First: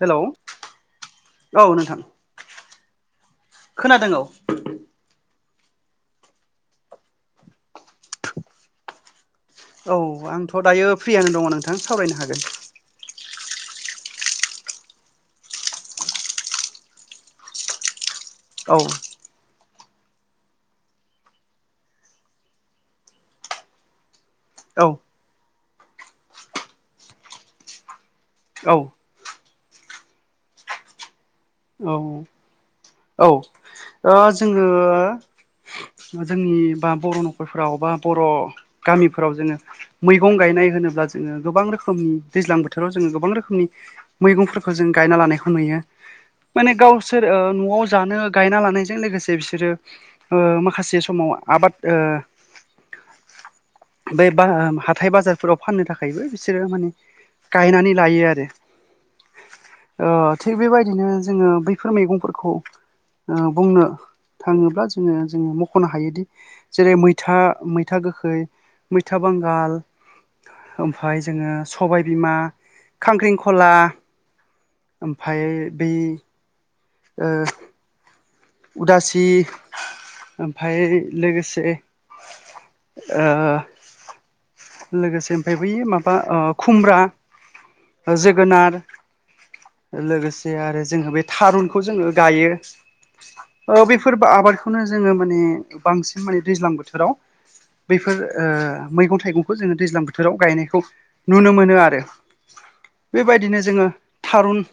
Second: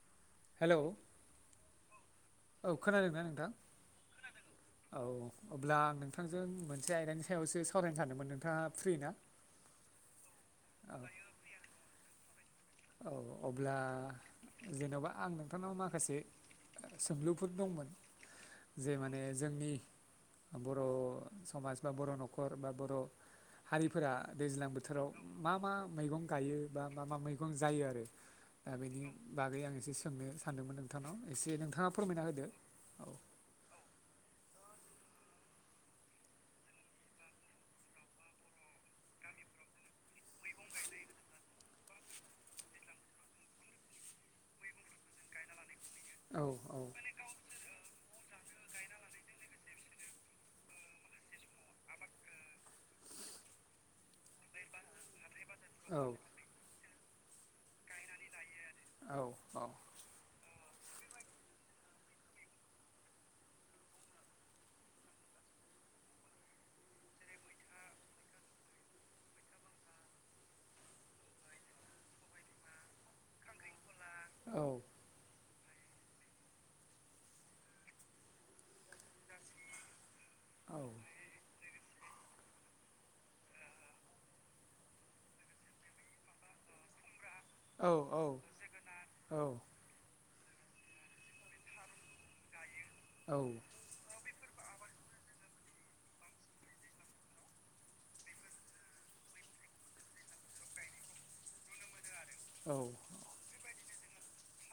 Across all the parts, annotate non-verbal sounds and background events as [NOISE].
हेल'। हेल'। औ नोंथां। औ खोनादों ना नोंथां खोनादों औ खोनादों। औ अब्ला आं नोंथांजों मोनसे आयदानि सायावसो सावरायनो सानमोन नोंथाङा फ्रि ना? औ आंथ' दायो औ फ्रियानो दङ नोंथां सावरायनो हागोन औ अब्ला जेनेबा आं नोंथांनाव माखासे सोमलुफोर दंमोन औ जे माने जोंनि बर' समाज बा बर' न'खर बा बर' हारिफोरा दैज्लां औ बोथोराव मा मा मैगं गायो बा मा मा मैगं जायो आरो दा औ बेनि बागै आं एसे सोंनो सानदोंमोन नोंथांनाव एसे नोंथाङा फोरमायना होदो औ [INAUDIBLE] ओ जोङो जोंनि बा बर' न'खरफ्राव बा बर' गामिफोराव जोङो मैगं गायनाय होनोब्ला जोङो गोबां रोखोमनि दैज्लां बोथोराव जोङो गोबां रोखोमनि मैगंफोरखौ जों गायना लानायखौ नुयो औ माने गावसोर ओ न'आव जानो गायना लानायजों लोगोसे बिसोरो ओ माखासे समाव आबाद ओ बे बा- हाथाय-बाजार फोराव फाननो औ थाखायबो बिसोरो माने गायनानै लायो आरो औ-औ ओ थिग बेबायदिनो जोङो बैफोर मैगंफोरखौ ओ बुंनो थाङोब्ला जोङो जोङो मख'नो हायोदि जेरै मैथा मैथा गोखै मैथा बांगाल ओमफाय जोङो सबायबिमा खांख्रिंखला औ ओमफ्राय बै उदासि ओमफाय औ लोगोसे ओ लोगोसे ओमफ्राय बै माबा ओ खुमब्रा औ जोगोनार लोगोसे आरो जोंहा बे थारुनखौ जोङो गायो बेफोर आबाद खौनो जोङो माने बांसिन माने दैज्लां बोथोराव बैफोर मैगं-थाइगंखौ जोङो दैज्लां बोथोराव गायनायखौ नुनो मोनो आरो बेबायदिनो जोङो थारुन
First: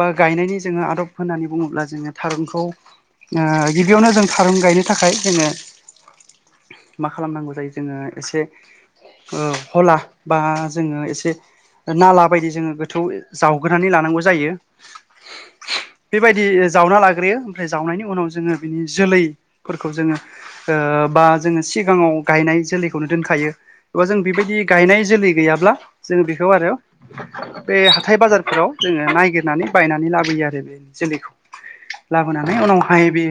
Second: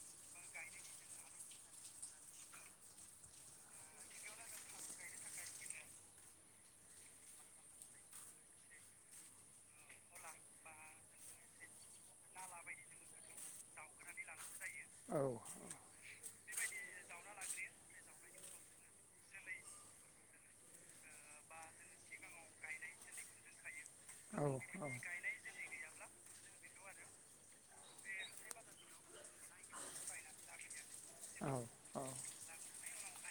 बा गायनायनि जोङो आदब होन्नानै बुङोब्ला जोङो थारुनखौ ओ गिबियावनो जोंङो थारुन गायनो थाखाय जोङो मा खालामनांगौ जायो जोङो एसे ओ हला बा जोङो एसे नाला बायदि जोङो गोथौ जावगोरनानै लानांगौ जायो। बेबायदि जावना लाग्रोयो ओमफ्राय जावनायनि उनाव जोङो बिनि जोलैफोरखौ जोङो ओ बा जोङो सिगाङाव जोलैखौनो दोनखायो। एबा जों बेबायदि गायनाय जोलै गैयाब्ला जों बेखौ आरो बे हाथाय बाजारफोराव जोङो नायागिरनानै बायनानै लाबोयो आरो बे जोलैखौ। औ लाबोनानै उनावहाय बे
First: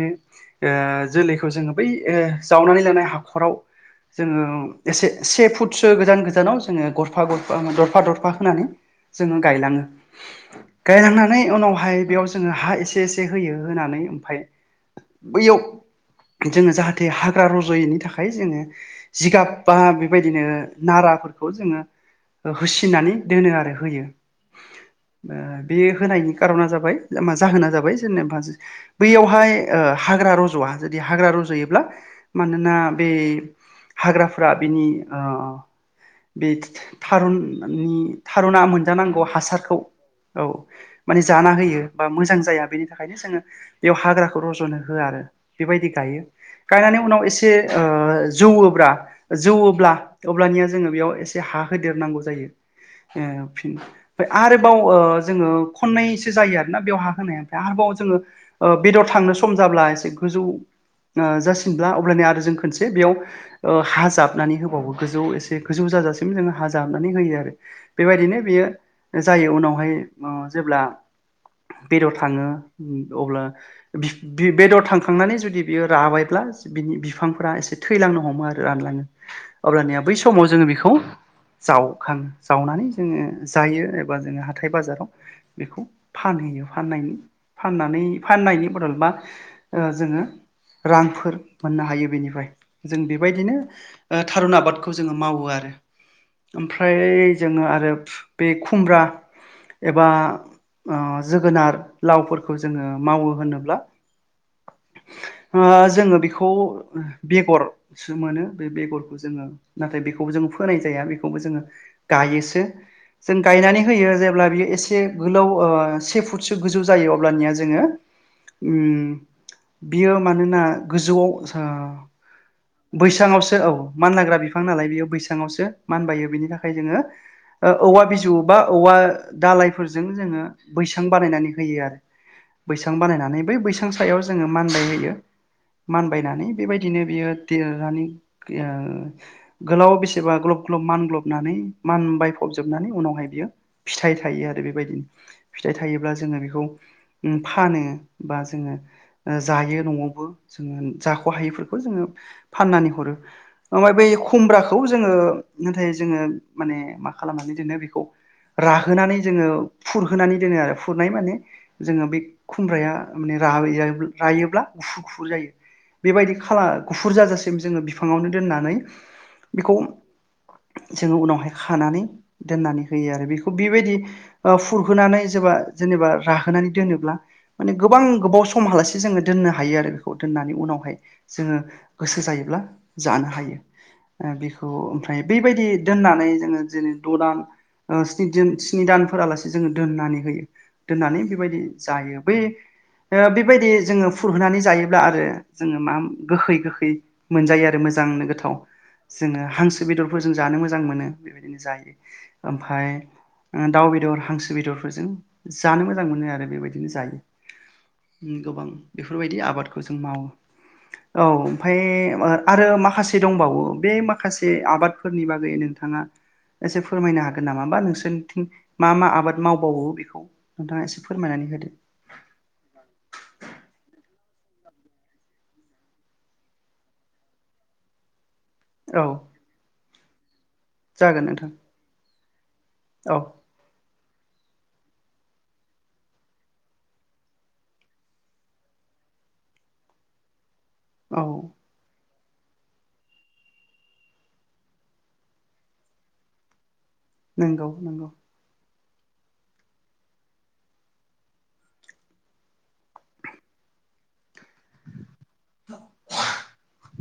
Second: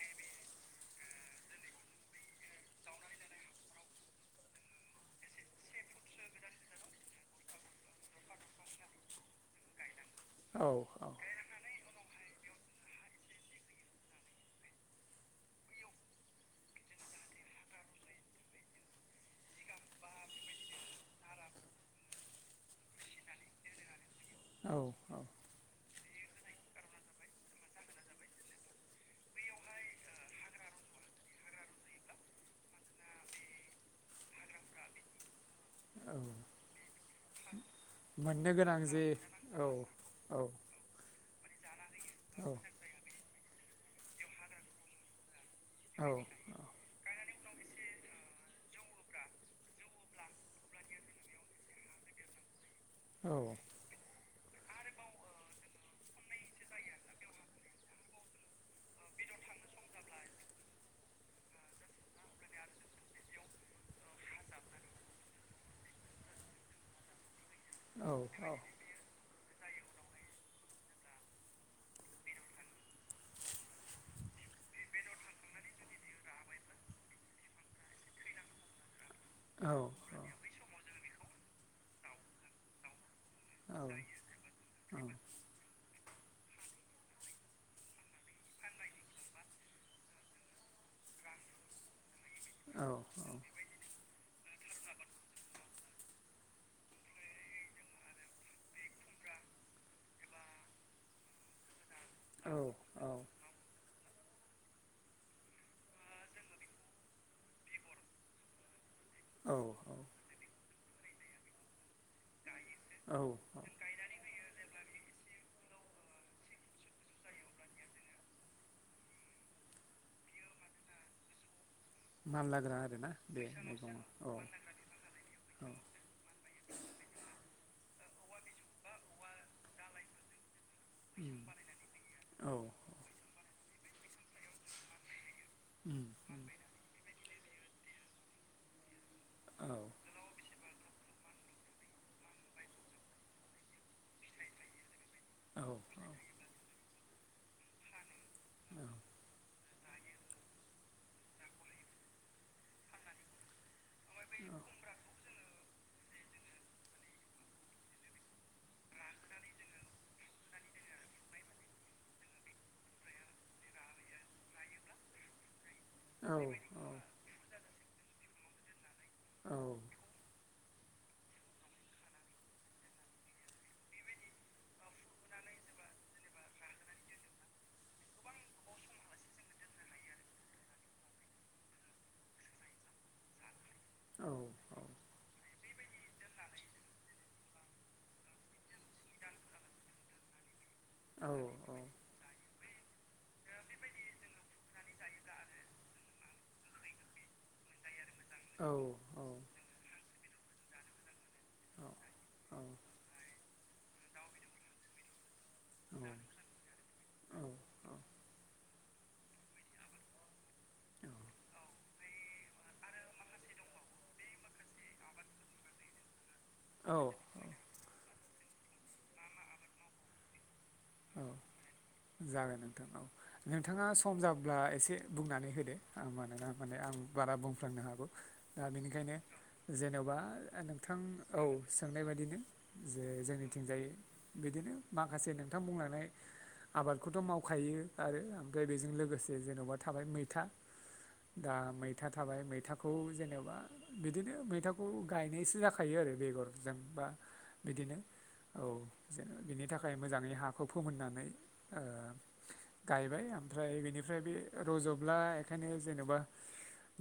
ओ जोलैखौ जोङो बै ओ जावनानै लानाय हाखराव जोंगो एसे से फुटसो गोजान गोजानाव जोङो गरफा-गरफा दरफा-दरफा होनानै जोङो गायलाङो गायलां औ गायलांना नानै उनावहाय बेयाव जोङो हा एसे-एसे होयो होनानै ओमफ्राय बैयाव जोङो जाहाथे हाग्रा रज'यैनि थाखाय जोङो जिगाब बा बेबायदिनो नाराफोरखौ जोङो होसिननानै दोनो आरो होयो। औ-औ बे होनायनि खारना जाबाय मा जाहोना जाबाय जेनेबा बैयावहाय ओ हाग्रा रज'आ जुदि हाग्रा रज'योब्ला मानोना बे हाग्राफोरा बिनि ओ बे थारुननि मोननो थारुना गोनां जे मोनजानांगौ औ हासारखौ औ माने जाना होयो बा मोजां औ जाया बेनि थाखायनो जोङो बेयाव हाग्राखौ रज'नो होआ आरो। बेबायदि औ गायो गायनानै उनाव एसे जौवोब्रा। जौवोब्ला अब्लानिया जोङो बेयाव एसे हा होदेरनांगौ जायो। ए औ फिन ओमफ्राय आरोबाव ओ जोङो खननैसो जायो आरोना बेवहा होनाया आरोबाव जोङो। ओ बेदर थांनो सम जाब्ला एसे गोजौ। ओ जासिनब्ला अबब्लानि आरो जों खनसे बेयाव। ओ हाजाबनानै होबावो गोजौ एसे गोजौ जाजासिम जोङो हााजाबनानै होयो आरो। औ बेबायदिनो बियो जायो उनावहाय जेब्ला बेदर थाङो अब्ला। बेदर थांखांनानै जुदि बियो राबायब्ला। बिनि बिफांफोरा एसे थैलांनो हमो आरो रानलाङो औ अब्लानिया बै समाव जोङो बेखौ। जावखाङो जावनानै जोङो जायो एबा जोङो हाथाय बाजाराव। बेखौ फानहैयो फाननानै फाननायनि बदल बा। ओ जोङो रांफोर मोननो हायो बेनिफ्राय जों बेबायदिनो। ओ थारुन आबादखौ जोङो मावो आरो ओमफ्राय जोङो आरो आरो बे खुमब्रा एबा ओ जोगोनार लावफोरखौ जोङो मावो होनोब्ला ओ जोङो बेखौ बेगरसो मोनो बे बेगरखौ जोङो। नाथाय बेखौबो जों फोनाय जाया बेखौबो जोङो गायोसो। औ जों गायनानै होयो जेब्ला बियो एसे गोलाव ओ से फुटसो गोजौ जायो अब्लानिया जोङो। ओम बियो मानोना गोजौआव। मानलाग्रा। आरोना बे बैसांआवसो औ मैगङा मान औ लाग्रा बिफां नालाय बेयो औ बैसांआवसो मान बायो बिनि थाखाय जोङो। ओ औवा बिजौ बा औवा दालायफोरजों जोङो बैसां उम बानायनानै होयो आरो औ बैसां बानायनानै बै बैसां सायाव जोङो मानबाय होयो। उम उम मानबायनानै बेबायदिनो बियो देरनानै। औ गोलाव बेसेबा ग्लब ग्लब मानलबनानै मान बाय फबजोबनानै उनावहाय बियो फिथाइ थायो आरो बेबायदिनो औ फिथाइ थायोब्ला जोङो बेखौ। ओ फानो बा जोङो। ओ जायो न'आवबो जोङो जाख'हायैफोरखौ जोङो फाननानै हरो। ओमफ्राय बै खुमब्राखौ जोङो नाथाय जोङो माने मा खालामनानै दोनो बेखौ। राहोनानै जोङो फुरहोनानै दोनो आरो फुरनाय माने। जोङो बे खुमब्राया माने रायो रायोब्ला गुफु गुफु जायो। बेबायदि खाला गुफुर जाजासिम जोङो बिफाङावनो दोननानै। औ बेखौ जोङो उनावहाय खानानै दोननानै होयो आरो बेखौ बेबायदि। ओ फुरहोनानै जेबा जेनेबा राहोनानै दोनोब्ला। माने गोबां गोबाव समहालासे जोङो दोननो हायो आरो बेखौ दोननानै उनावहाय। जोङो गोसो जायोब्ला जानो हायो। बेखौ ओमफ्राय बेबायदि दोननानै जोङो दिनै। द' दान् ओ स्नि जोन स्नि दानफोरालासे जोङो दोननानै होयो। दोननानै औ बेबायदि औ जायो बै। ओ बेबायदि जोङो फुरहोनानै जायोब्ला आरो जोङो मा गोखै गोखै। मोजांनो आरो मोजां नो गोथाव औ औ जोङो हांसो बेदरफोर जों जानो मोजां मोनो बेबायदिनो जायो। ओमफ्राय दाउ बेदर हांसो बेदरफोरजों जानो मोजां मोनो आरो बेबायदिनो जायो गोबां बेफोरबायदि आबादखौ जों मावो औ ओमफ्राय आरो माखासे दंबावो बे माखासे आबाद फोरनि बागै नोंथाङा एसे फोरमायनो हागोन हागोन नामा होमबा नोंसोरनिथिं मा मा आबाद मावबावो बेखौ नोंथाङा एसे फोरमायनानै होदो। जागोन नोंथां औ नोंथाङा सम जाब्ला एसे बुंनानै होदो मानोना माने आं बारा बुंफ्लांनो हागौ। दा औ बेनिखायनो जेन'बा नोंथां जागोन औ नोंथां सोंनाय बायदिनो जे औ जोंनिथिंजायै बिदिनो माखासे नोंथां बुंलायनाय आबादखौथ' मावखायो आरो ओमफ्राय बेजों लोगोसे जेन'बा थाबाय मैथा औ दा मैथा थाबाय मैथाखौ जेनेबा बिदिनो मैथाखौ गायनायसो जाखायो आरो बेगरजोंबा नंगौ बिदिनो नंगौ औ जे बिनि थाखाय मोजाङै हाखौ फोमोननानै ओ गायबाय ओमफ्राय बिनिफ्राय बे रज'ब्ला बेखायनो जेनेबा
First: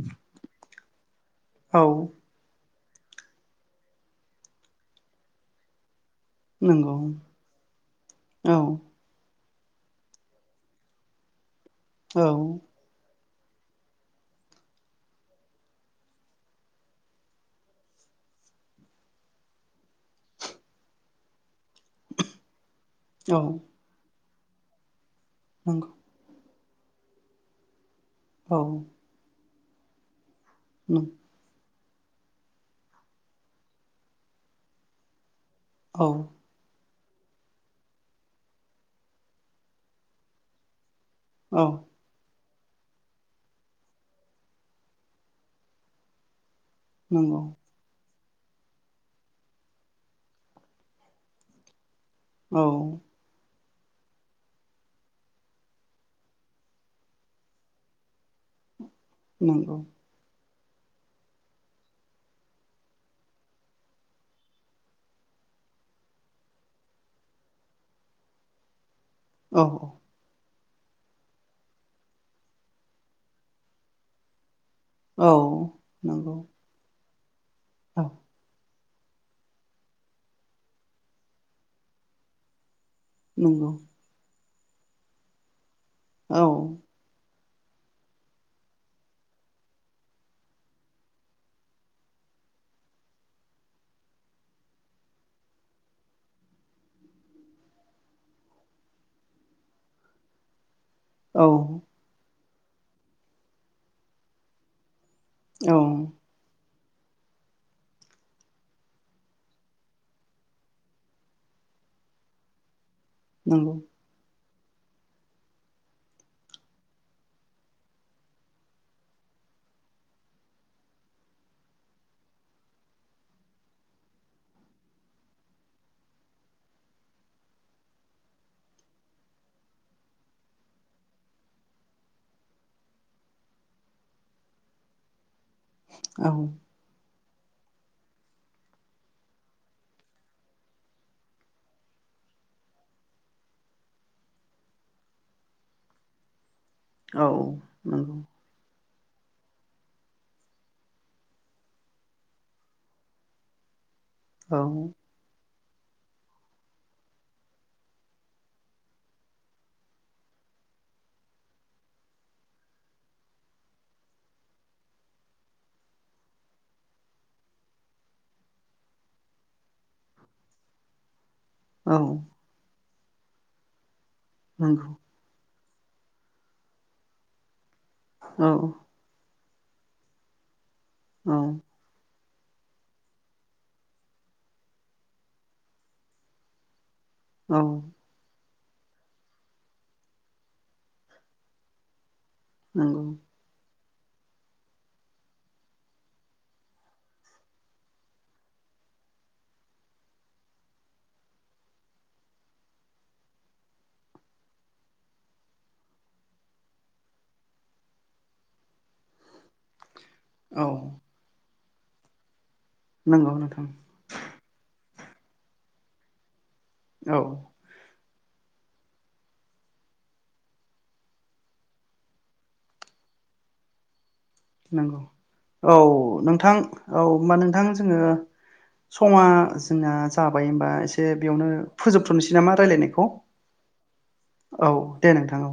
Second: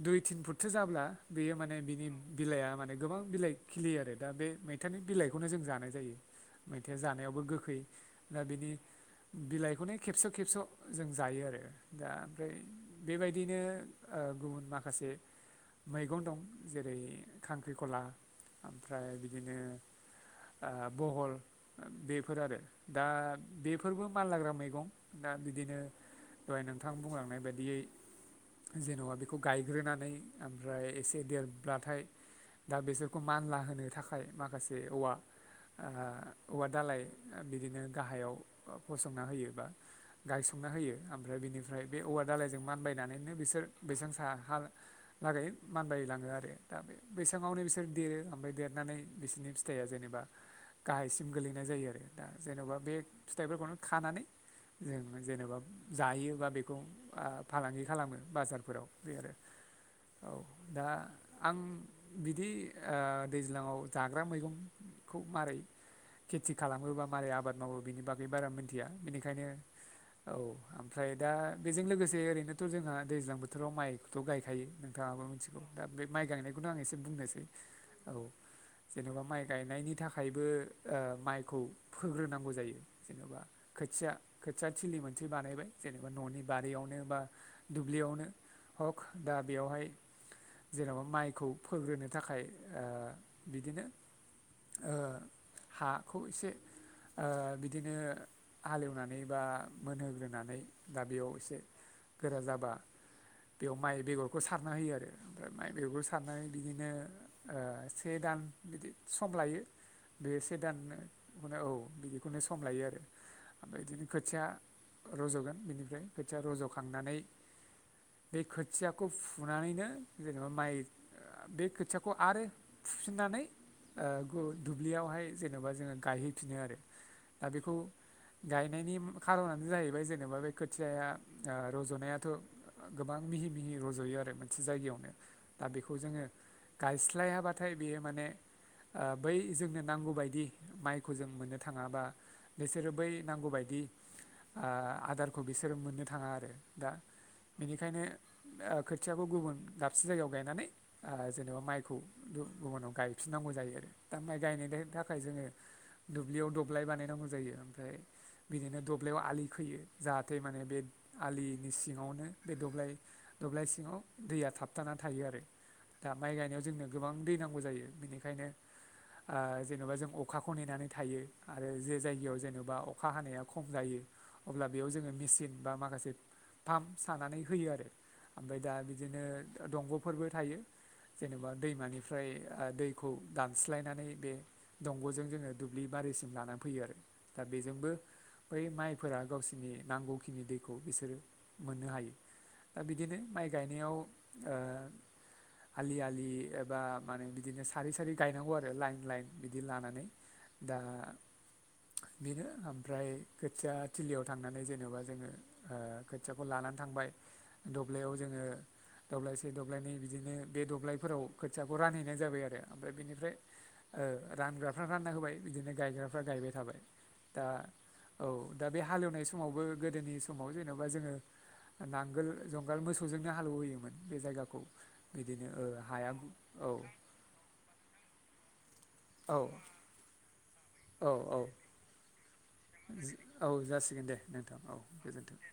दुइ तिन फुटसो जाब्ला बेयो माने औ बिनि बिलाइआ माने गोबां बिलाइ खिलियो आरो दा बे मैथानि बिलाइखौनो जों जानाय जायो। नंगौ मैथाया जानायावबो गोखै दा औ बिनि बिलाइखौनो खेबस' खेबस' जों जायो आरो दा औ ओमफ्राय बेबायदिनो ओ गुबुन माखासे मैगं दं जेरै खांख्रिखला ओमफ्राय बिदिनो ओ बहल बेफोर आरो दा औ बेफोरबो माल लाग्रा मैगं दा बिदिनो नंगौ दहाय नोंथां बुंलांनाय बायदियै औ जेन'बा बेखौ गायग्रोनानै ओमफ्राय एसे देरब्लाथाय दा बेसोरखौ मानला होनो थाखाय माखासे औवा आ औ औवा दालाय बिदिनो गाहायाव फसंना होयो बा गायसंना होयो ओमफ्राय औ बिनिफ्राय बे औवा दाालायजों मानबायनानैनो बिसोर बेसेबां स हालागै मानबायलाङो आरो दा बे नंगौ बैसाङावनो बिसोर देरो ओमबाय देरो खारनानै बिसोरनि फिथाइया जेनेबा गाहायसिम गोलैनाय जायो आरो दा औ जेन'बा बे फिथाइफोरखौनो खानानै जों जेनेबा जायो बा बेखौ आ फालांगि खालामो बाजारफोराव बे आरो नंगौ औ दा आं बिदि ओ दैज्लाङाव जाग्रा मैगंखौ मारै खिथि खालामोबा मारै आबाद मावो बिनि बारा मिथिया बेनिखायनो औ औ ओमफ्राय दा बेजों लोगोसे ओरैनोथ' जोंहा दैज्लां बोथोराव माइखौथ' गायखायो नों नोंथाङाबो औ मिथिगौ दा बे माइ नंगौ गायनायखौनो आं एसे बुंनोसै औ जेनेबा माइ गायनायनि थाखायबो माइखौ फोग्रोनांगौ जायो जेनेबा नंगौ खोथिया खोथिया थिलि मोनसे बानायबाय जेनेबा न'नि औ बारियावनो बा दुब्लियावनो हक दा बेयावहाय जेन'बा माइखौ फोग्रोनो थाखाय ओ बिदिनो ओ हाखौ एसे ओ बिद दिनो हालेवनानै बा मोनहोग्रोनानै दा बेयाव औ एसे गोरा जाबा बेयाव माइ बेगरखौ सारना होयो आरो ओमफ्राय माइ बेगरखौ सारनाय बिदिनो से दान बिदि सम लायो बे से दान औ बिदिखौनो सम लायो आरो नंगौ ओमफ्राय बिदिनो खोथिया रज'गोन बिनिफ्राय खोथिया रज'खांनानै बे खोथियाखौ फुनानैनो जेनेबा माइ बे खोथियाखौ आरो फुफिननानै ओ दुब्लियावहाय जेनेबा जोङो गायहैफिनो आरो दा बेखौ गायनायनि खारनानो जाहैबाय जेनेबा बे खोथियाया रज'नायाथ' गोबां मिहि मिहि रज'यो आरो मोनसे जायगायावनो दा बेखौ औ नंगौ जोङो औ गायस्लाय हाब्लाथाय बेयो माने बै जोंनो नांगौबायदि माइखौ जों मोननो थाङाबा बिसोरो बै नांगौबायदि आदारखौ बिसोरो मोननो थाङा आरो दा औ बेनिखायनो नंगौ खोथियाबो गुबुन दाबसे जायगायाव गायनानै ओ जेनेबा माइखौ गुबुनाव गायफिननांगौ जायो आरो दा माइ गायनाय थाखाय जोङो दुब्लियाव दब्लाय बानायनांगौ जायो ओमफ्राय बिदिनो दब्लयाव आलि खोयो जाहाथे माने आलिनि सिङावनो दब्लाय दब्लाय सिङाव दैया थाबथानानानै थायो आरो दा माइ गायनायाव जोंनो गोबां दै नांगौ जायो बेनिखायनो ओ जेन'बा जोंङो अखाखौ नेनानै थायो आरो औ जे जायगायाव जेन'बा अखा हानाया खम जायो अब्ला बेयाव जोङो मेचिन बा माखासे फाम्प सानानै होयो औ ओमफ्राय दा बिदिनो दंग'फोरबो थायो जेनेबा दैमानि ओमफ्राय दैखौ दानस्लायनानै बे दंग'जों जोङो दुब्लि बारिसिम लानानै फैयो आरो दा बेजोंबो बै माइफोरा गावसिनि नांगौखिनि दैखौ बिसोरो मोननो हायो दा नंगौ बिदिनो माय गायनायाव ओ आलि आालि एबा माने बिदिनो सारै सारै गायनांगौ आरो लाइन लाइन बिदि लानानै। दा बेनो ओमफ्राय खोथिया थिलियाव थांनानै जेनेबा जोङो ओ खोथियाखौ लानानै थांबाय दब्लायाव जोङो दब्लायसे दब्लायनै बिदिनो बे औ दब्लायफोराव खोथियाखौ रानहैनाय जाबाय आरो ओमफ्राय नंगौ बेनिफ्राय नोंथां ओ रानग्राफ्रा रानना होबाय बिदिनो गायग्राफ्रा गायबाय थाबाय। औ दा औ दा बे हालेवनाय समावबो गोदोनि समाव जेन'बा जोङो नांगोल जंगाल मोसौजोंनो हालेव होयोमोन बे जायगाखौ। नों बिदिनो ओ औ हाया नोंथां औ होमबा नोंथां जोङो समा औ जोंना जाबाय होनबा एसे औ औ बेयावनो फोजोबथ'नोसै नामा रायज्लायनायखौ औ जासिगोन दे नोंथां औ दे गोजोन्थों नोंथां औ।